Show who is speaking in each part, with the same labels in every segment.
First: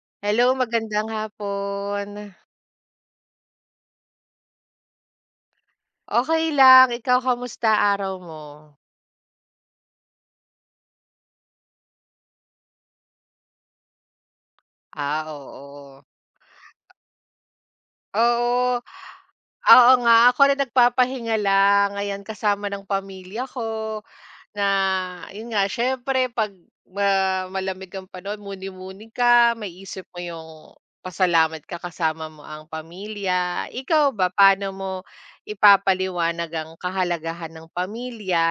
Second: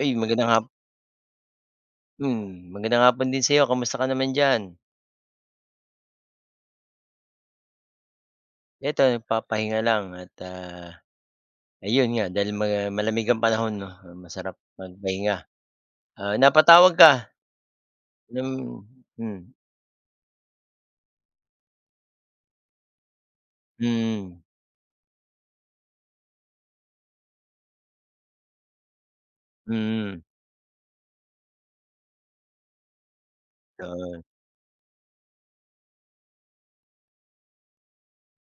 Speaker 1: Ay,
Speaker 2: Hello,
Speaker 1: magandang hap
Speaker 2: magandang hapon.
Speaker 1: hmm, magandang hapon din sa'yo. Kamusta ka naman diyan?
Speaker 2: Okey lang, ikaw kamusta araw mo?
Speaker 1: Eto nagpapahinga lang at, ayun nga dahil malamig ang panahon 'no. Masarap
Speaker 2: Ah,
Speaker 1: magpahinga.
Speaker 2: oo.
Speaker 1: Napatawag ka ng
Speaker 2: Oo.
Speaker 1: hmm,
Speaker 2: Oo nga, ako rin nagpapahinga lang ayan kasama ng pamilya ko
Speaker 1: mm,
Speaker 2: na yun nga siyempre 'pag malamig ang panahon muni-muni ka, maisip mo
Speaker 1: mm,
Speaker 2: yung pasalamat ka kasama mo ang pamilya. Ikaw
Speaker 1: oo.
Speaker 2: ba, paano mo ipapaliwanag ang kahalagahan ng pamilya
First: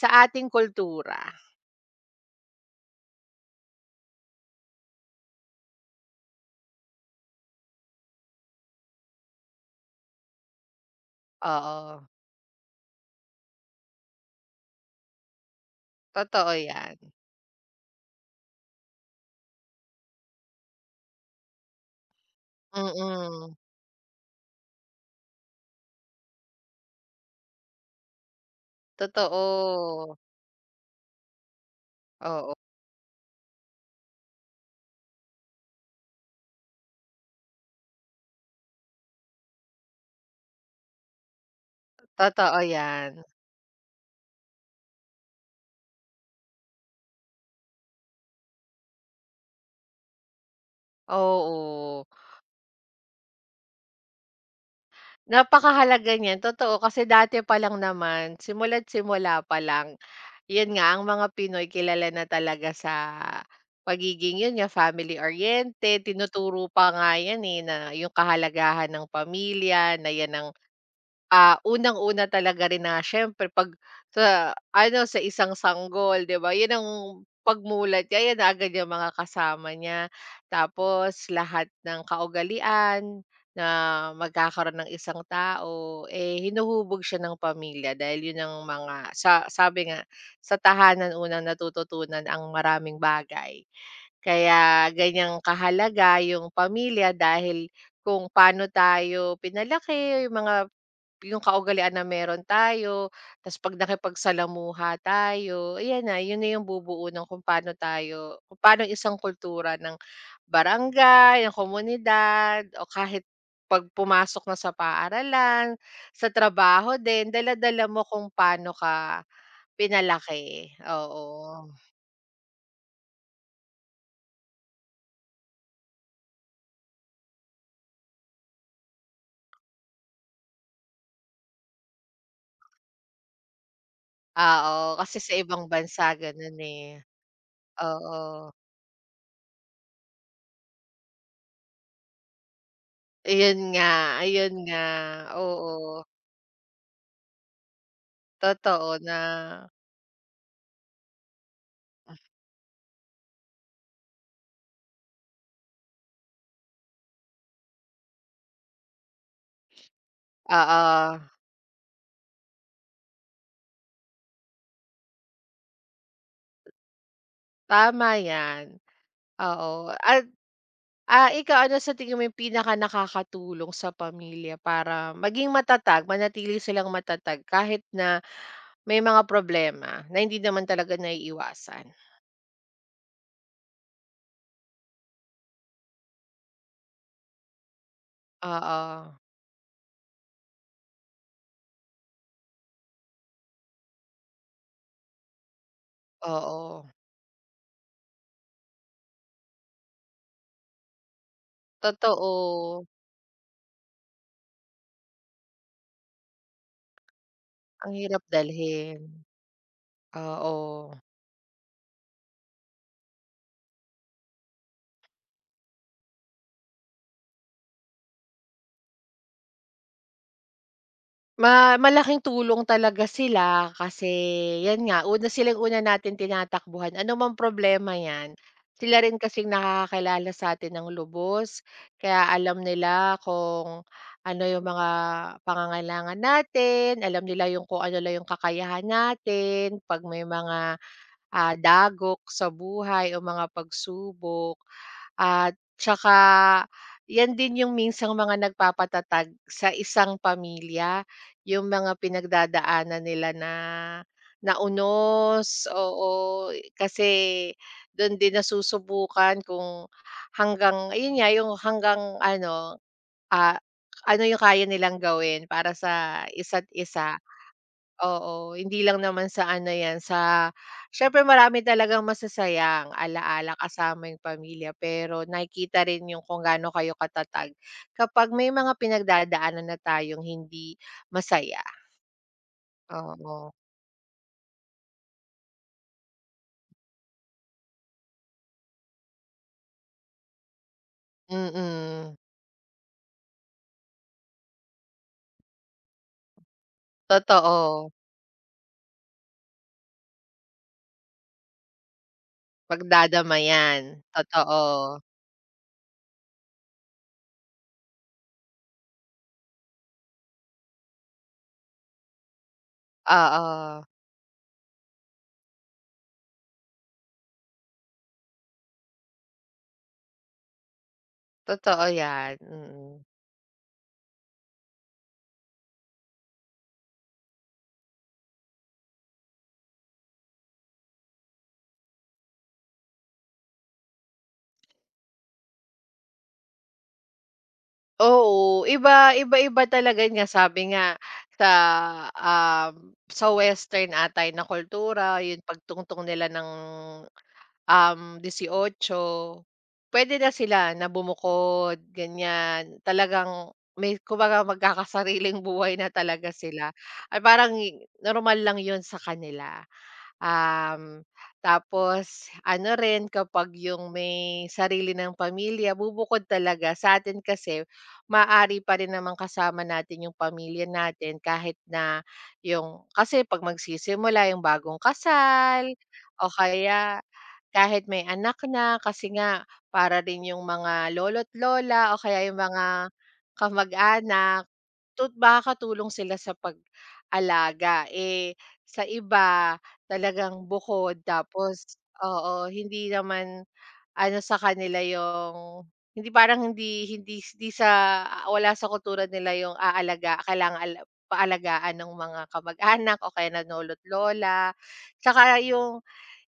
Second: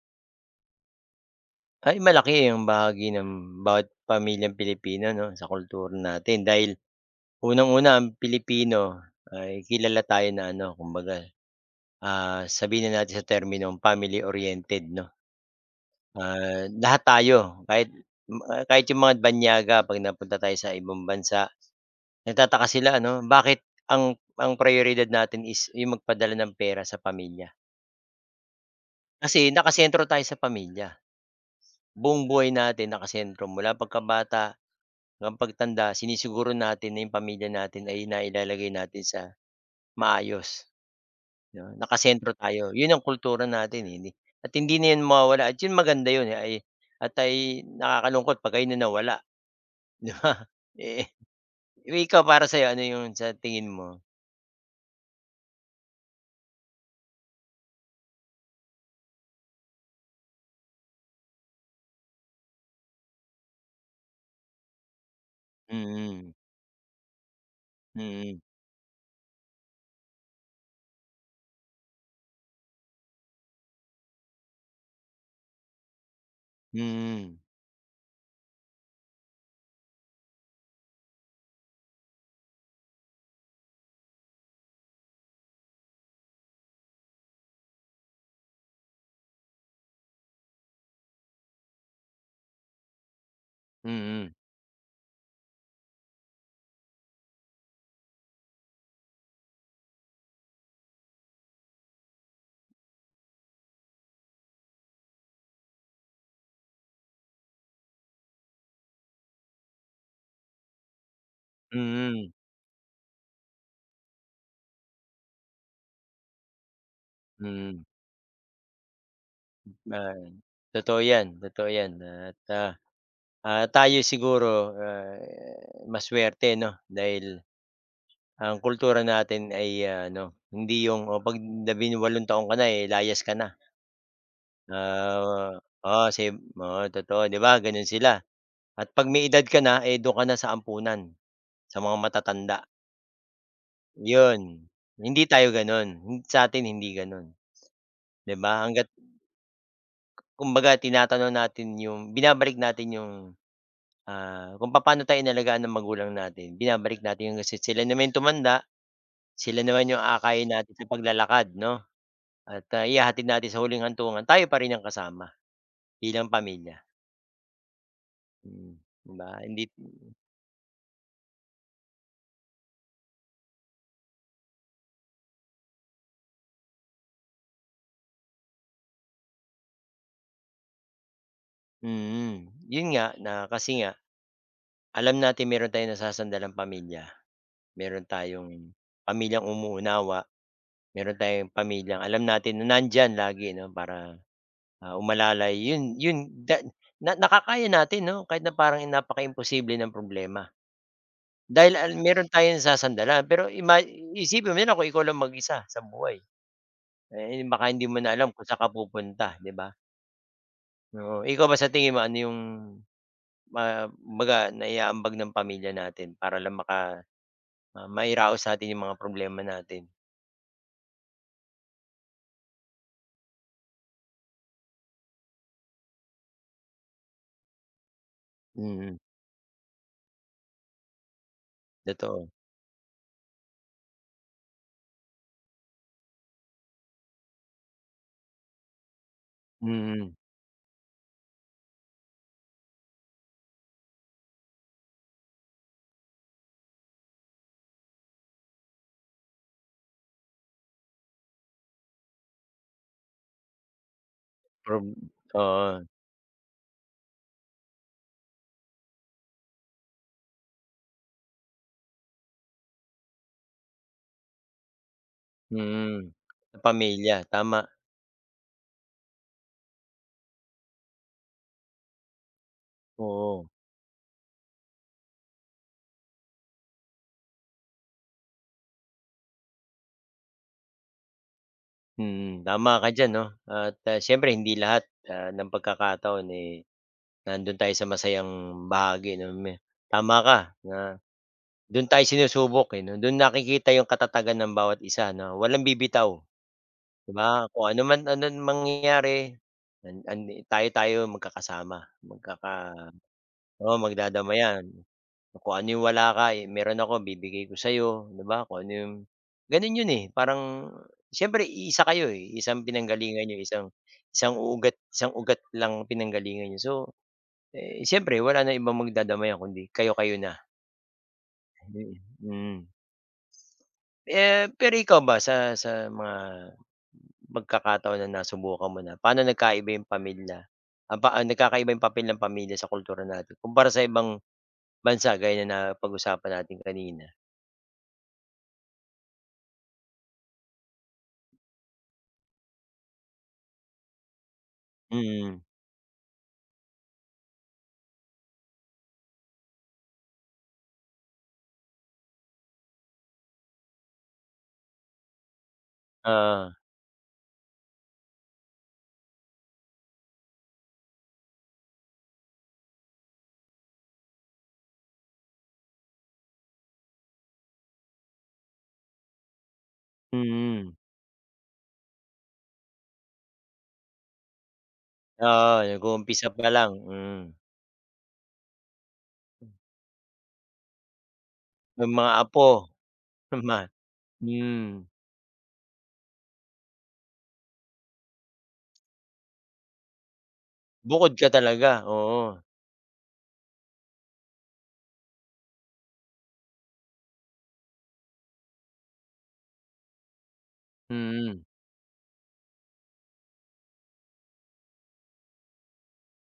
Speaker 2: sa ating kultura?
Speaker 1: Ay, malaki ang bahagi ng bawat pamilyang Pilipino 'no, sa kultura natin dahil unang-una ang Pilipino ay kilala tayo na ano, kumbaga,
Speaker 2: Oo.
Speaker 1: sabihin na natin sa terminong family oriented 'no.
Speaker 2: Totoo yan.
Speaker 1: Lahat tayo, kahit kahit yung mga banyaga 'pag napunta tayo sa ibang bansa, nagtataka sila, ano,
Speaker 2: Mm.
Speaker 1: bakit ang prayoridad natin is yung magpadala ng pera sa pamilya. Kasi nakasentro
Speaker 2: Totoo.
Speaker 1: tayo sa pamilya, buong buhay
Speaker 2: Oo,
Speaker 1: natin nakasentro mula pagkabata hanggang pagtanda, sinisiguro natin na yung pamilya natin ay nailalagay natin sa maayos, 'no, nakasentro
Speaker 2: totoo
Speaker 1: tayo. Yun ang
Speaker 2: yan.
Speaker 1: kultura natin, eh, hindi, at hindi na yun mawawala, at yun maganda yun, eh, ay at ay nakakalungkot 'pag ayun na nawala. 'Di ba? Eh, eh,
Speaker 2: Oo,
Speaker 1: ikaw, para sa'yo ano yung sa tingin mo?
Speaker 2: napakahalaga niyan, totoo. Kasi dati pa lang naman, simula't simula pa lang, yun nga, ang mga Pinoy kilala na talaga sa pagiging yun nga, family-oriented.
Speaker 1: Mm,
Speaker 2: Tinuturo pa nga yan, eh, na yung
Speaker 1: mm,
Speaker 2: kahalagahan ng pamilya, na yan ang Ah, unang-una talaga rin na siyempre 'pag sa ano, sa isang sanggol, 'di ba, 'yun ang
Speaker 1: mm,
Speaker 2: pagmulat niya, ayan na agad yung mga kasama niya. Tapos lahat ng kaugalian na magkakaroon ng isang tao, eh, hinuhubog siya ng pamilya dahil 'yun ang mga sa sabi nga, sa tahanan unang natututunan ang maraming bagay.
Speaker 1: mm,
Speaker 2: Kaya ganyan kahalaga yung pamilya dahil kung paano tayo pinalaki, yung mga yung kaugalian na meron tayo, tas 'pag nakipagsalamuha tayo, ayan na, yun na yung bubuo ng kung paano tayo kung paano yung isang kultura ng barangay, ng
Speaker 1: mm,
Speaker 2: komunidad, o kahit 'pag pumasok na sa paaralan, sa trabaho din,
Speaker 1: mm.
Speaker 2: dala-dala mo kung paano ka
Speaker 1: Ah,
Speaker 2: pinalaki,
Speaker 1: Totoo 'yan, totoo
Speaker 2: oo.
Speaker 1: 'yan at, tayo siguro, masuwerte 'no dahil ang kultura natin ay, ano, hindi yung, oh, 'pag 18 taon ka na, eh, layas ka na.
Speaker 2: Ah, oo, kasi sa ibang bansa
Speaker 1: Oo, same
Speaker 2: gano'n,
Speaker 1: oo,
Speaker 2: eh.
Speaker 1: totoo, 'di ba gano'n sila,
Speaker 2: Oo,
Speaker 1: at 'pag may edad ka na, eh, do'n ka na sa ampunan, sa mga matatanda. Yun,
Speaker 2: ayun nga,
Speaker 1: hindi tayo
Speaker 2: oo.
Speaker 1: gano'n. Sa atin hindi gano'n, 'di ba?
Speaker 2: Totoo
Speaker 1: Hangga't
Speaker 2: na
Speaker 1: kumbaga tinatanong natin yung binabalik natin yung, kung papaano tayo inalagaan ng magulang natin, binabalik natin yun, kasi sila naman yung tumanda, sila naman yung aakayin natin sa
Speaker 2: oo,
Speaker 1: paglalakad 'no, at, ihahatid natin sa huling hantungan, tayo pa rin ang kasama bilang pamilya.
Speaker 2: tama 'yan,
Speaker 1: Mm, 'di ba? Hindi.
Speaker 2: oo. At, ikaw ano sa tingin mo yung pinakanakakatulong sa pamilya para maging matatag, manatili silang matatag kahit na may mga problema na hindi naman talaga naiiwasan?
Speaker 1: mm, Yun nga, na kasi nga alam natin meron tayong nasasandalang pamilya, meron tayong
Speaker 2: Oo,
Speaker 1: pamilyang umuunawa. Meron tayong pamilyang alam natin na nandiyan lagi 'no para, umalalay. Yun yun da
Speaker 2: oo,
Speaker 1: na nakakaya natin 'no kahit na parang napakaimposible ng problema. Dahil meron tayong
Speaker 2: totoo.
Speaker 1: sasandalan, pero isipin mo na kung ikaw lang mag-isa sa buhay, eh, baka hindi
Speaker 2: Ang
Speaker 1: mo na
Speaker 2: hirap
Speaker 1: alam kung saan ka
Speaker 2: dalhin,
Speaker 1: pupunta, 'di ba?
Speaker 2: oo.
Speaker 1: Oo, ikaw ba sa tingin mo ano yung kumbaga naiaambag ng pamilya natin para lang mairaos natin yung mga problema natin?
Speaker 2: Malaking tulong talaga sila kasi 'yan nga, una silang una natin tinatakbuhan, ano mang problema 'yan.
Speaker 1: Mm,
Speaker 2: Sila rin kasing nakakakilala sa'tin ng lubos, kaya
Speaker 1: totoo.
Speaker 2: alam nila kung ano yung mga pangangailangan natin, alam nila yung kung ano lang yung kakayahan natin 'pag
Speaker 1: Mm,
Speaker 2: may mga, dagok sa buhay o mga pagsubok. At tsaka 'yan din yung minsang mga nagpapatatag sa isang pamilya, yung mga pinagdadaanan nila na
Speaker 1: prob
Speaker 2: naunos unos,
Speaker 1: oo.
Speaker 2: oo. Kasi dun din nasusubukan kung hanggang ayun nga, yung hanggang ano, ah, ano yung kaya nilang gawin para
Speaker 1: Mm,
Speaker 2: sa
Speaker 1: sa
Speaker 2: isa't isa.
Speaker 1: pamilya, tama.
Speaker 2: Oo, hindi lang naman sa ano 'yan, sa siyempre marami talagang masasayang
Speaker 1: Oo,
Speaker 2: ala-ala kasama yung pamilya, pero nakikita rin yung kung gaano kayo katatag kapag may mga pinagdadaanan na tayong hindi masaya,
Speaker 1: mm, tama ka diyan 'no
Speaker 2: oo.
Speaker 1: at, siyempre hindi lahat, ng pagkakataon, eh, nandun tayo sa masayang bahagi 'no, may tama ka na, do'n tayo
Speaker 2: Mm,
Speaker 1: sinusubok, eh, 'no, do'n nakikita yung katatagan ng bawat isa 'no, walang bibitaw, 'di ba? Kung ano
Speaker 2: totoo.
Speaker 1: man, ano mangyayari, an andi tayo-tayo magkakasama, oo,
Speaker 2: Pagdadamayan,
Speaker 1: magdadamayan.
Speaker 2: totoo.
Speaker 1: Kung ano yung wala ka, eh, meron ako, bibigay ko sa'yo, 'di ba? Kung ano yung gano'n 'yun, eh, parang siyempre isa kayo, eh, isang pinanggalingan niyo, isang
Speaker 2: Oo,
Speaker 1: isang uugat isang ugat lang pinanggalingan niyo. So, eh, siyempre wala na ibang magdadamayan kundi kayo-kayo na.
Speaker 2: totoo
Speaker 1: Mm,
Speaker 2: 'yan,
Speaker 1: mm.
Speaker 2: mm.
Speaker 1: Eh, pero ikaw ba sa mga pagkakataon na nasubukan mo na, paano nagkaiba yung pamilya, nagkakaiba yung papel ng pamilya sa kultura natin kumpara sa ibang bansa, gaya na napag-usapan natin kanina?
Speaker 2: Oo, iba iba-iba talaga yun nga sabi nga sa, sa western atay na kultura
Speaker 1: Mm,
Speaker 2: yung pagtungtong nila ng, 18 pwede na sila na bumukod ganyan, talagang may kumbaga magkakasariling buhay na talaga
Speaker 1: oo.
Speaker 2: sila, ay parang normal lang yun sa kanila. Um, tapos ano rin kapag yung may sarili ng pamilya bubukod talaga sa atin kasi maaari pa rin naman kasama natin yung pamilya
Speaker 1: Mm,
Speaker 2: natin kahit na yung kasi 'pag magsisimula yung bagong
Speaker 1: oo,
Speaker 2: kasal
Speaker 1: nag-uumpisa
Speaker 2: o
Speaker 1: pa lang,
Speaker 2: kaya
Speaker 1: mm.
Speaker 2: kahit may anak na kasi nga para rin yung mga lolo't
Speaker 1: May
Speaker 2: lola o
Speaker 1: mga
Speaker 2: kaya yung
Speaker 1: apo
Speaker 2: mga
Speaker 1: naman.
Speaker 2: kamag-anak
Speaker 1: Hmm.
Speaker 2: Makakatulong sila sa pag-alaga, eh, sa iba talagang bukod
Speaker 1: Bukod ka talaga,
Speaker 2: tapos
Speaker 1: oo.
Speaker 2: oo, hindi naman ano sa kanila yung hindi parang hindi hindi hindi sa wala sa kultura nila yung aalaga kailangang
Speaker 1: Mm.
Speaker 2: paalagaan ng mga kamag-anak o kaya nanlolo't lola. Tsaka yung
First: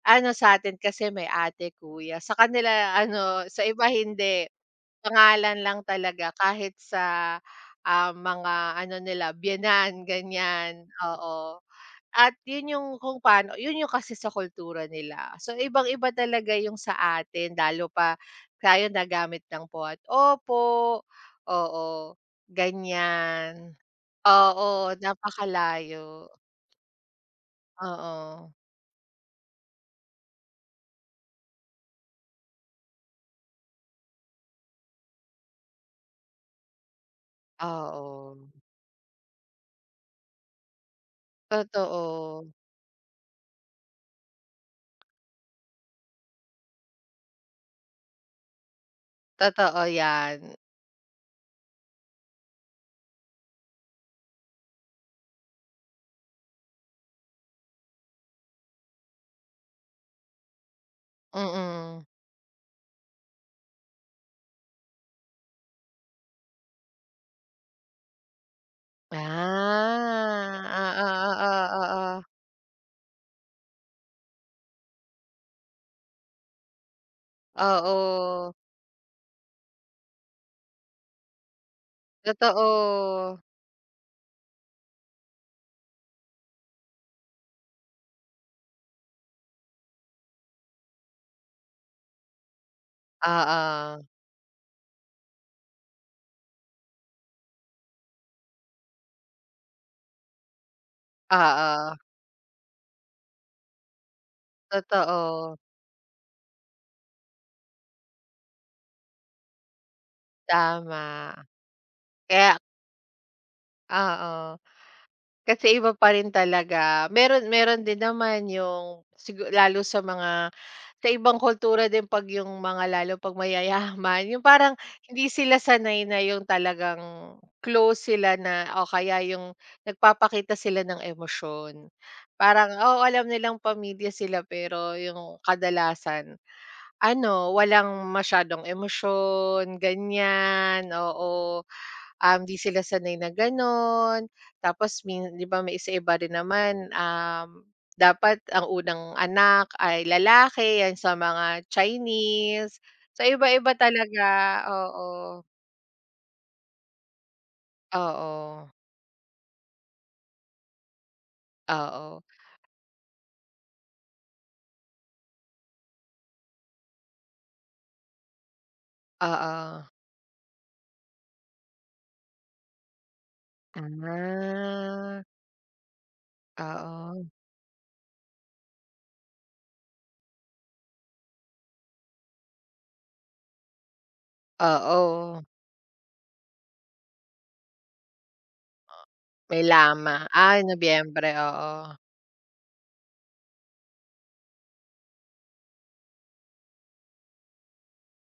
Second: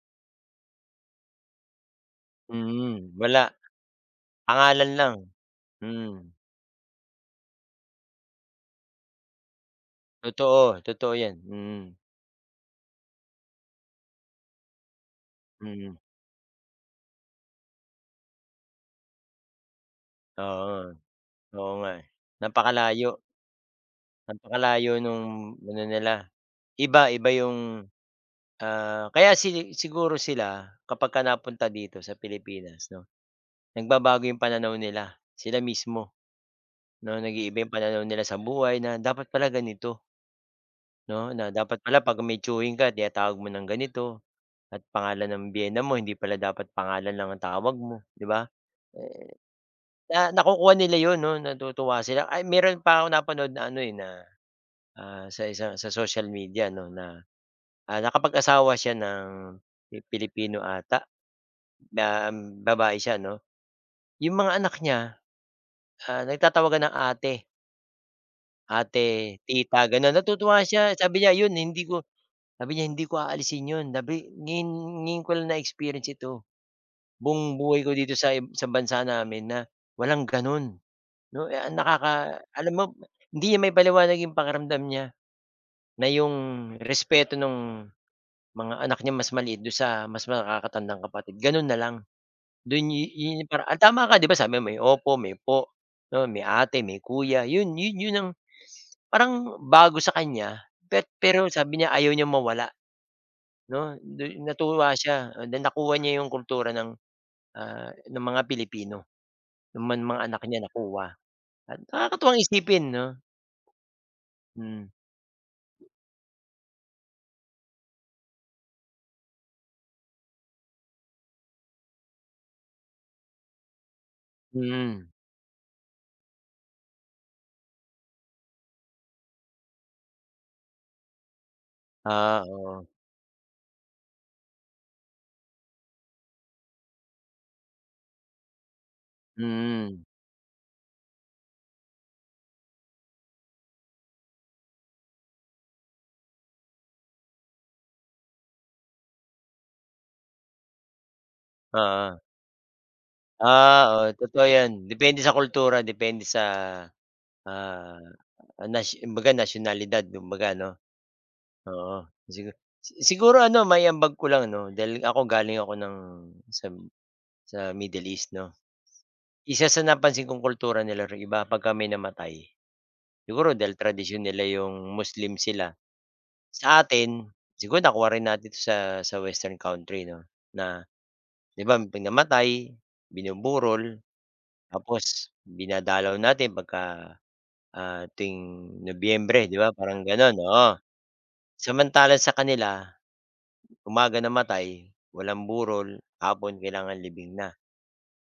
Speaker 2: ano sa'tin kasi may ate, kuya, sa kanila
Speaker 1: Mm, wala,
Speaker 2: ano, sa iba hindi.
Speaker 1: pangalan lang.
Speaker 2: Pangalan lang
Speaker 1: Mm,
Speaker 2: talaga kahit sa, mga ano nila biyenan,
Speaker 1: totoo,
Speaker 2: ganyan,
Speaker 1: totoo 'yan,
Speaker 2: oo.
Speaker 1: mm,
Speaker 2: At 'yun 'yung kung paano 'yun 'yung kasi sa kultura nila. So
Speaker 1: mm,
Speaker 2: ibang-iba talaga 'yung sa atin lalo pa tayo nagamit ng po at
Speaker 1: oo,
Speaker 2: opo,
Speaker 1: oo
Speaker 2: oo,
Speaker 1: nga, eh. Napakalayo,
Speaker 2: ganyan. Oo,
Speaker 1: napakalayo nung ano nila,
Speaker 2: napakalayo,
Speaker 1: iba-iba yung,
Speaker 2: oo,
Speaker 1: kaya siguro sila kapagka napunta dito sa Pilipinas 'no, nagbabago yung pananaw nila, sila mismo. 'No, nag-iiba yung pananaw nila
Speaker 2: oo.
Speaker 1: sa buhay na dapat pala ganito, 'no, na dapat pala 'pag may
Speaker 2: Totoo,
Speaker 1: chewing ka tinatawag mo ng ganito, at pangalan ng biyena mo hindi pala dapat pangalan lang ang tawag mo, 'di ba? Eh,
Speaker 2: totoo
Speaker 1: na
Speaker 2: 'yan,
Speaker 1: nakukuha nila 'yun 'no, natutuwa sila. Ay meron pa akong napanood na ano, eh, na, sa isang sa social media 'no na, nakapag-asawa siya ng Pilipino ata,
Speaker 2: mm.
Speaker 1: na babae siya 'no. Yung mga anak niya, nagtatawagan ng ate. Ate, tita, gano'n. Natutuwa siya,
Speaker 2: Ah,
Speaker 1: sabi
Speaker 2: oo,
Speaker 1: niya, "Yun,
Speaker 2: oo,
Speaker 1: hindi ko,"
Speaker 2: oo.
Speaker 1: sabi niya, "Hindi ko aalisin 'yun, sabi ngayon ngayon ko lang na-experience ito, buong buhay ko dito
Speaker 2: Oo,
Speaker 1: sa bansa namin na walang gano'n." 'No, eh, ang alam mo,
Speaker 2: totoo.
Speaker 1: hindi niya maipaliwanag 'yung pakiramdam niya na 'yung respeto nung mga anak niya mas maliit do'n sa mas nakakatandang kapatid, gano'n na lang. Doon yu 'yun 'yung ah,
Speaker 2: Oo,
Speaker 1: tama ka, 'di ba sabi mo may opo, may po, 'no, may ate, may kuya. 'Yun 'yun 'yun ang Parang bago sa kanya, bet pero sabi
Speaker 2: oo,
Speaker 1: niya ayaw niyang mawala 'no, natuwa siya,
Speaker 2: totoo,
Speaker 1: na nakuha niya yung kultura ng, ng mga Pilipino, ng man mga anak niya nakuha,
Speaker 2: tama.
Speaker 1: at nakakatuwang
Speaker 2: Kaya
Speaker 1: isipin 'no?
Speaker 2: oo.
Speaker 1: Hmm,
Speaker 2: Kasi iba pa rin talaga. Meron meron din naman yung lalo sa mga sa ibang kultura din 'pag yung mga lalo 'pag mayayaman, yung parang
Speaker 1: mm.
Speaker 2: hindi sila sanay na yung talagang close sila na o kaya yung nagpapakita sila ng emosyon.
Speaker 1: Ah,
Speaker 2: Parang,
Speaker 1: oo,
Speaker 2: oh alam nilang pamilya sila pero yung kadalasan ano, walang masyadong emosyon,
Speaker 1: mm,
Speaker 2: ganyan, oo. 'Di sila sanay na gano'n. Tapos 'di ba may isa iba rin naman, dapat ang unang anak ay lalaki, 'yan sa mga
Speaker 1: oo.
Speaker 2: Chinese. So iba-iba
Speaker 1: Ah, oo,
Speaker 2: talaga,
Speaker 1: totoo 'yan, depende sa
Speaker 2: oo.
Speaker 1: kultura, depende sa, ah,
Speaker 2: Oo,
Speaker 1: nas kumbaga nasyonalidad, kumbaga 'no, oo.
Speaker 2: oo,
Speaker 1: Sigu Siguro ano maiambag ko lang 'no, dahil ako, galing ako ng sa sa Middle East 'no? Isa
Speaker 2: oo.
Speaker 1: sa napansin kong kultura nila rin iba pagka may namatay. Siguro dahil tradisyon nila yung
Speaker 2: Ah,
Speaker 1: Muslim sila. Sa atin,
Speaker 2: oo,
Speaker 1: siguro nakuha rin natin 'to sa western country 'no, na 'di ba 'pag namatay, binuburol, tapos
Speaker 2: oo.
Speaker 1: dinadalaw natin pagka, tuwing Nobyembre, 'di
Speaker 2: May
Speaker 1: ba parang
Speaker 2: lama
Speaker 1: gano'n,
Speaker 2: Ay,
Speaker 1: oo.
Speaker 2: Nobyembre, oo.
Speaker 1: Samantalang sa kanila, umaga namatay, walang burol, hapon kailangan libing na.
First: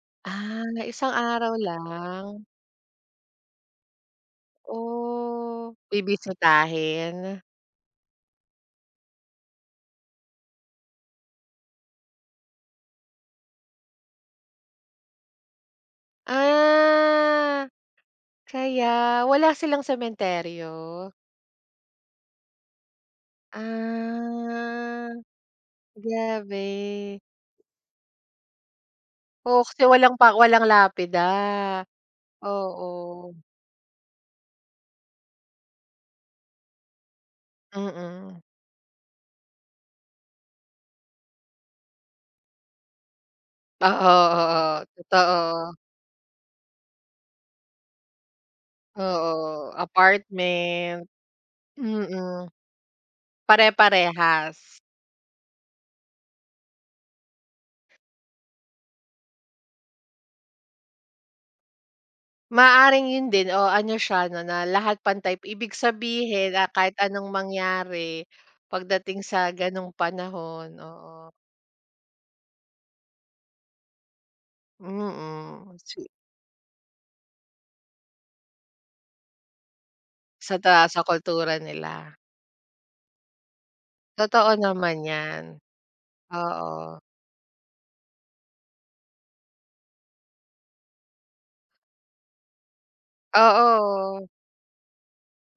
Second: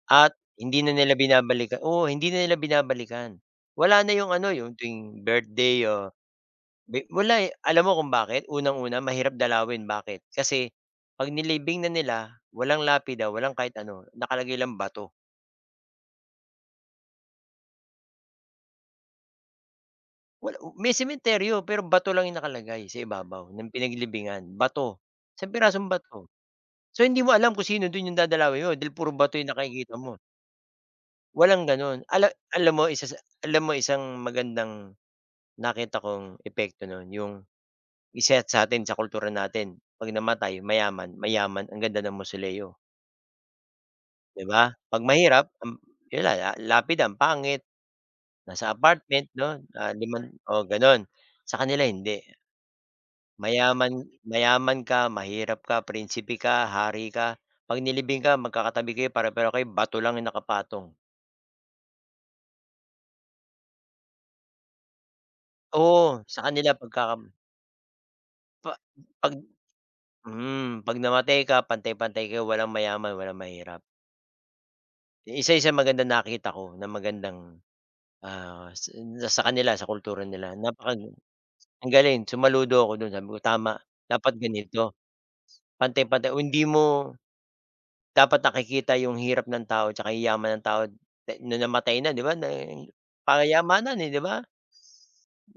Speaker 1: At
Speaker 2: Ah,
Speaker 1: hindi na
Speaker 2: isang
Speaker 1: nila
Speaker 2: araw
Speaker 1: binabalikan,
Speaker 2: lang.
Speaker 1: oo, hindi na nila binabalikan. Wala na yung ano, yung tuwing
Speaker 2: Oh.
Speaker 1: birthday o wala,
Speaker 2: Bibisitahin.
Speaker 1: eh. Alam mo kung bakit? Unang-una mahirap dalawin, bakit? Kasi 'pag nilibing na nila, walang lapida, walang kahit ano, nakalagay lang bato.
Speaker 2: Ah, kaya wala silang
Speaker 1: Wala,
Speaker 2: sementeryo?
Speaker 1: may sementeryo pero bato lang yung nakalagay sa ibabaw ng pinaglibingan, bato,
Speaker 2: Ah,
Speaker 1: isang pirasong bato. So, hindi
Speaker 2: grabe.
Speaker 1: mo alam kung sino dun yung dadalawin mo dahil puro bato yung
Speaker 2: Oo, kasi
Speaker 1: nakikita mo,
Speaker 2: walang lapida.
Speaker 1: walang gano'n. Alam mo
Speaker 2: Oo.
Speaker 1: isang magandang nakita kong epekto nun, yung isa
Speaker 2: Mm.
Speaker 1: sa'tin sa kultura natin 'pag namatay mayaman, mayaman ang ganda ng mausoleo,
Speaker 2: Oo,
Speaker 1: 'di ba?
Speaker 2: oo,
Speaker 1: 'Pag mahirap,
Speaker 2: totoo.
Speaker 1: yun lang, lapid ang pangit, nasa apartment 'no,
Speaker 2: Oo,
Speaker 1: liman o ganun.
Speaker 2: apartment,
Speaker 1: Sa kanila hindi,
Speaker 2: mm.
Speaker 1: mayaman
Speaker 2: Pare-parehas.
Speaker 1: mayaman ka, mahirap ka, prinsipe ka, hari ka, 'pag nilibing ka magkakatabi kayo, pare-pareho kayo, bato lang yung nakapatong.
Speaker 2: Maaring yun din o ano siya 'no, na lahat pantay. Ibig
Speaker 1: Oo, sa
Speaker 2: sabihin,
Speaker 1: kanila
Speaker 2: kahit
Speaker 1: pagkaka
Speaker 2: anong mangyari
Speaker 1: pa
Speaker 2: pagdating
Speaker 1: 'pag
Speaker 2: sa gano'ng panahon,
Speaker 1: hmm, 'pag
Speaker 2: oo.
Speaker 1: namatay ka pantay-pantay kayo, walang mayaman, walang mahirap. Isa-isa,
Speaker 2: Mm,
Speaker 1: maganda
Speaker 2: si
Speaker 1: nakita ko na magandang, sa kanila, sa kultura
Speaker 2: sa
Speaker 1: nila,
Speaker 2: ta sa kultura
Speaker 1: ang
Speaker 2: nila.
Speaker 1: galing, sumaludo ako dun sabi ko, "Tama, dapat
Speaker 2: Totoo
Speaker 1: ganito,
Speaker 2: naman 'yan,
Speaker 1: pantay-pantay." O hindi
Speaker 2: oo.
Speaker 1: mo dapat nakikita yung hirap ng tao tsaka yung yaman ng tao na nung namatay na, 'di ba, na payamanan, eh, 'di
Speaker 2: Oo,
Speaker 1: ba?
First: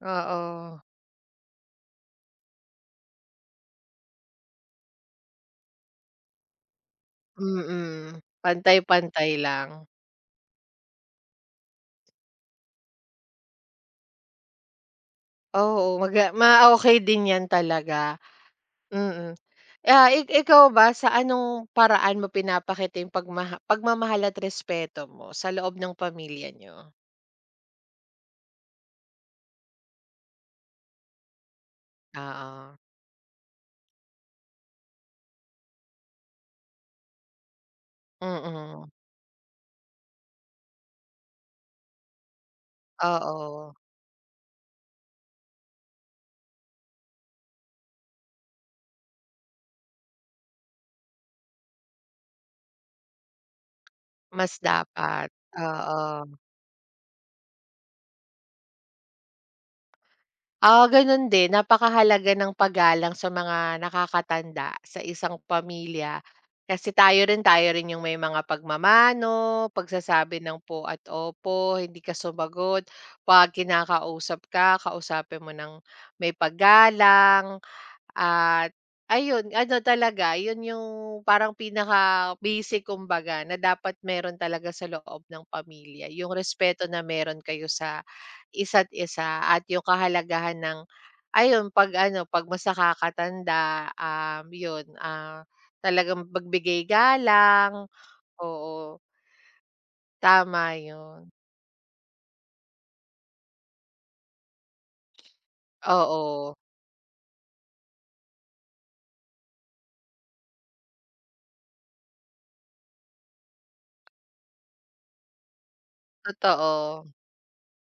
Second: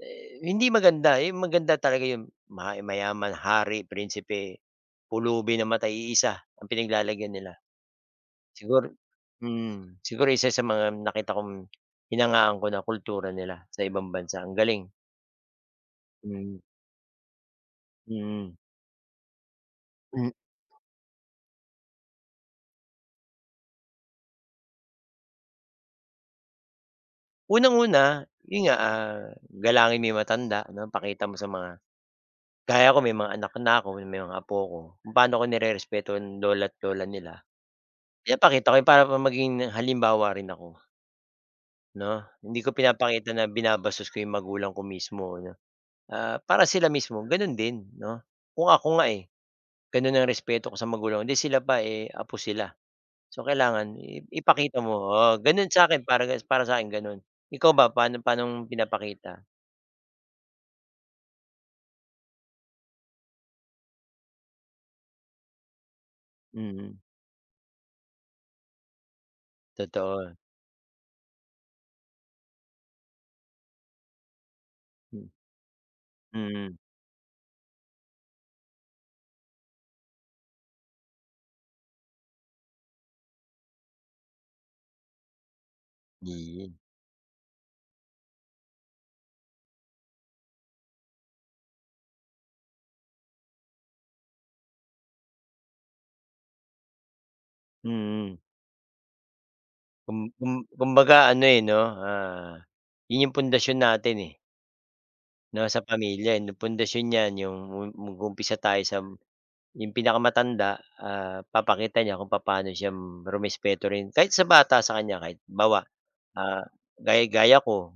Speaker 1: Eh, hindi
Speaker 2: oo,
Speaker 1: maganda, eh, maganda talaga yung mayaman, hari, prinsipe, pulubi, namatay iisa ang pinaglalagyan nila.
Speaker 2: mm.
Speaker 1: Siguro
Speaker 2: Pantay-pantay lang.
Speaker 1: mm. Siguro isa sa mga nakita kong hinangaan ko na kultura nila sa ibang bansa, ang galing.
Speaker 2: Oo, maga ma
Speaker 1: Mm,
Speaker 2: okey din 'yan talaga.
Speaker 1: mm.
Speaker 2: Mm. Ah, ik
Speaker 1: Hmm,
Speaker 2: ikaw ba sa anong paraan mo pinapakita yung pagmamahal at respeto mo sa loob ng pamilya niyo?
Speaker 1: unang-una, yun nga, galangin mo yung matanda 'no, pakita mo sa mga,
Speaker 2: Oo,
Speaker 1: kaya ko may mga anak na ako, may mga apo ko, kung paano ko nirerespeto ang lola't lola nila. Pinapakita ko
Speaker 2: mm.
Speaker 1: yun para pa maging halimbawa rin ako 'no. Hindi ko pinapakita na
Speaker 2: Oo,
Speaker 1: binabastos ko yung magulang ko mismo 'no, para sila mismo ganon din 'no. Kung ako nga, eh. Gano'n ang respeto ko sa magulang, hindi sila pa, eh, apo sila. So kailangan
Speaker 2: mas
Speaker 1: ipakita mo,
Speaker 2: dapat,
Speaker 1: oo, sa akin, para
Speaker 2: oo.
Speaker 1: gas para sa'kin gano'n. Ikaw ba paanong pinapakita?
Speaker 2: Ah, gano'n din napakahalaga ng paggalang sa mga nakakatanda sa isang pamilya. Kasi
Speaker 1: Mm,
Speaker 2: tayo rin yung may mga pagmamano,
Speaker 1: totoo.
Speaker 2: pagsasabi ng po at opo, hindi ka sumagot, 'pag kinakausap ka,
Speaker 1: Hmm,
Speaker 2: kausapin mo ng may
Speaker 1: mm,
Speaker 2: paggalang. At ayun, ano talaga, yun yung parang pinaka-basic kumbaga na dapat meron talaga sa loob ng pamilya, yung
Speaker 1: iyon.
Speaker 2: respeto na meron kayo sa isa't isa at yung kahalagahan ng ayun, 'pag ano, 'pag mas nakakatanda, yun, talagang magbigay galang,
Speaker 1: Mm,
Speaker 2: oo,
Speaker 1: kum kum
Speaker 2: tama
Speaker 1: kumbaga
Speaker 2: yun.
Speaker 1: ano, eh, 'no, 'yun yung pundasyon natin, eh, 'no, sa pamilya, eh,
Speaker 2: Oo,
Speaker 1: yung pundasyon niyan yung mag-uumpisa tayo sa yung pinakamatanda, papakita niya kung paano siya rumespeto rin kahit sa bata sa kanya, kahit Ah,
Speaker 2: totoo,
Speaker 1: gaya gaya ko,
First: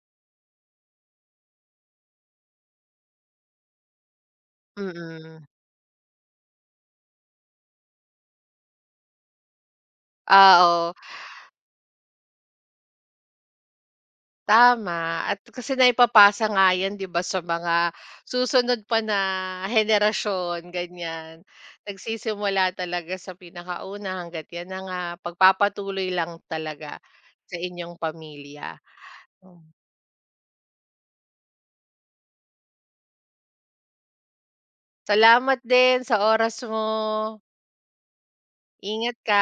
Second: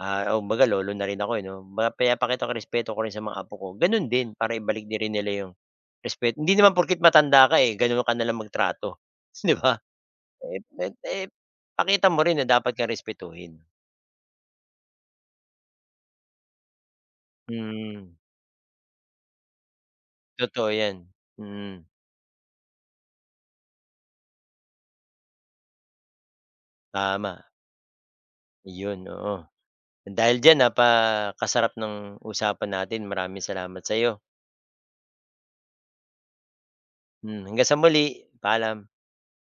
Speaker 1: o kumbaga lolo na rin ako, eh, 'no, pinapakita ko respeto ko rin sa mga apo ko, gano'n din para ibalik na rin nila
Speaker 2: mm.
Speaker 1: yung respeto. Hindi naman porket matanda ka, eh, gano'n ka na lang magtrato, 'di ba? Eh, eh,
Speaker 2: Oo.
Speaker 1: eh, pakita mo rin na dapat kang respetuhin.
Speaker 2: Tama at kasi naipapasa nga 'yan 'di ba sa mga
Speaker 1: Mm,
Speaker 2: susunod pa na henerasyon
Speaker 1: totoo 'yan.
Speaker 2: ganyan.
Speaker 1: Mm,
Speaker 2: Nagsisimula talaga sa pinakauna hangga't 'yan na nga pagpapatuloy lang talaga
Speaker 1: tama,
Speaker 2: sa inyong pamilya.
Speaker 1: iyon, oo.
Speaker 2: Hmm,
Speaker 1: Dahil diyan napakasarap ng usapan natin, maraming salamat sa'yo.
Speaker 2: Salamat din sa oras mo.
Speaker 1: Hmm, hanggang sa muli, paalam.
Speaker 2: Ingat ka.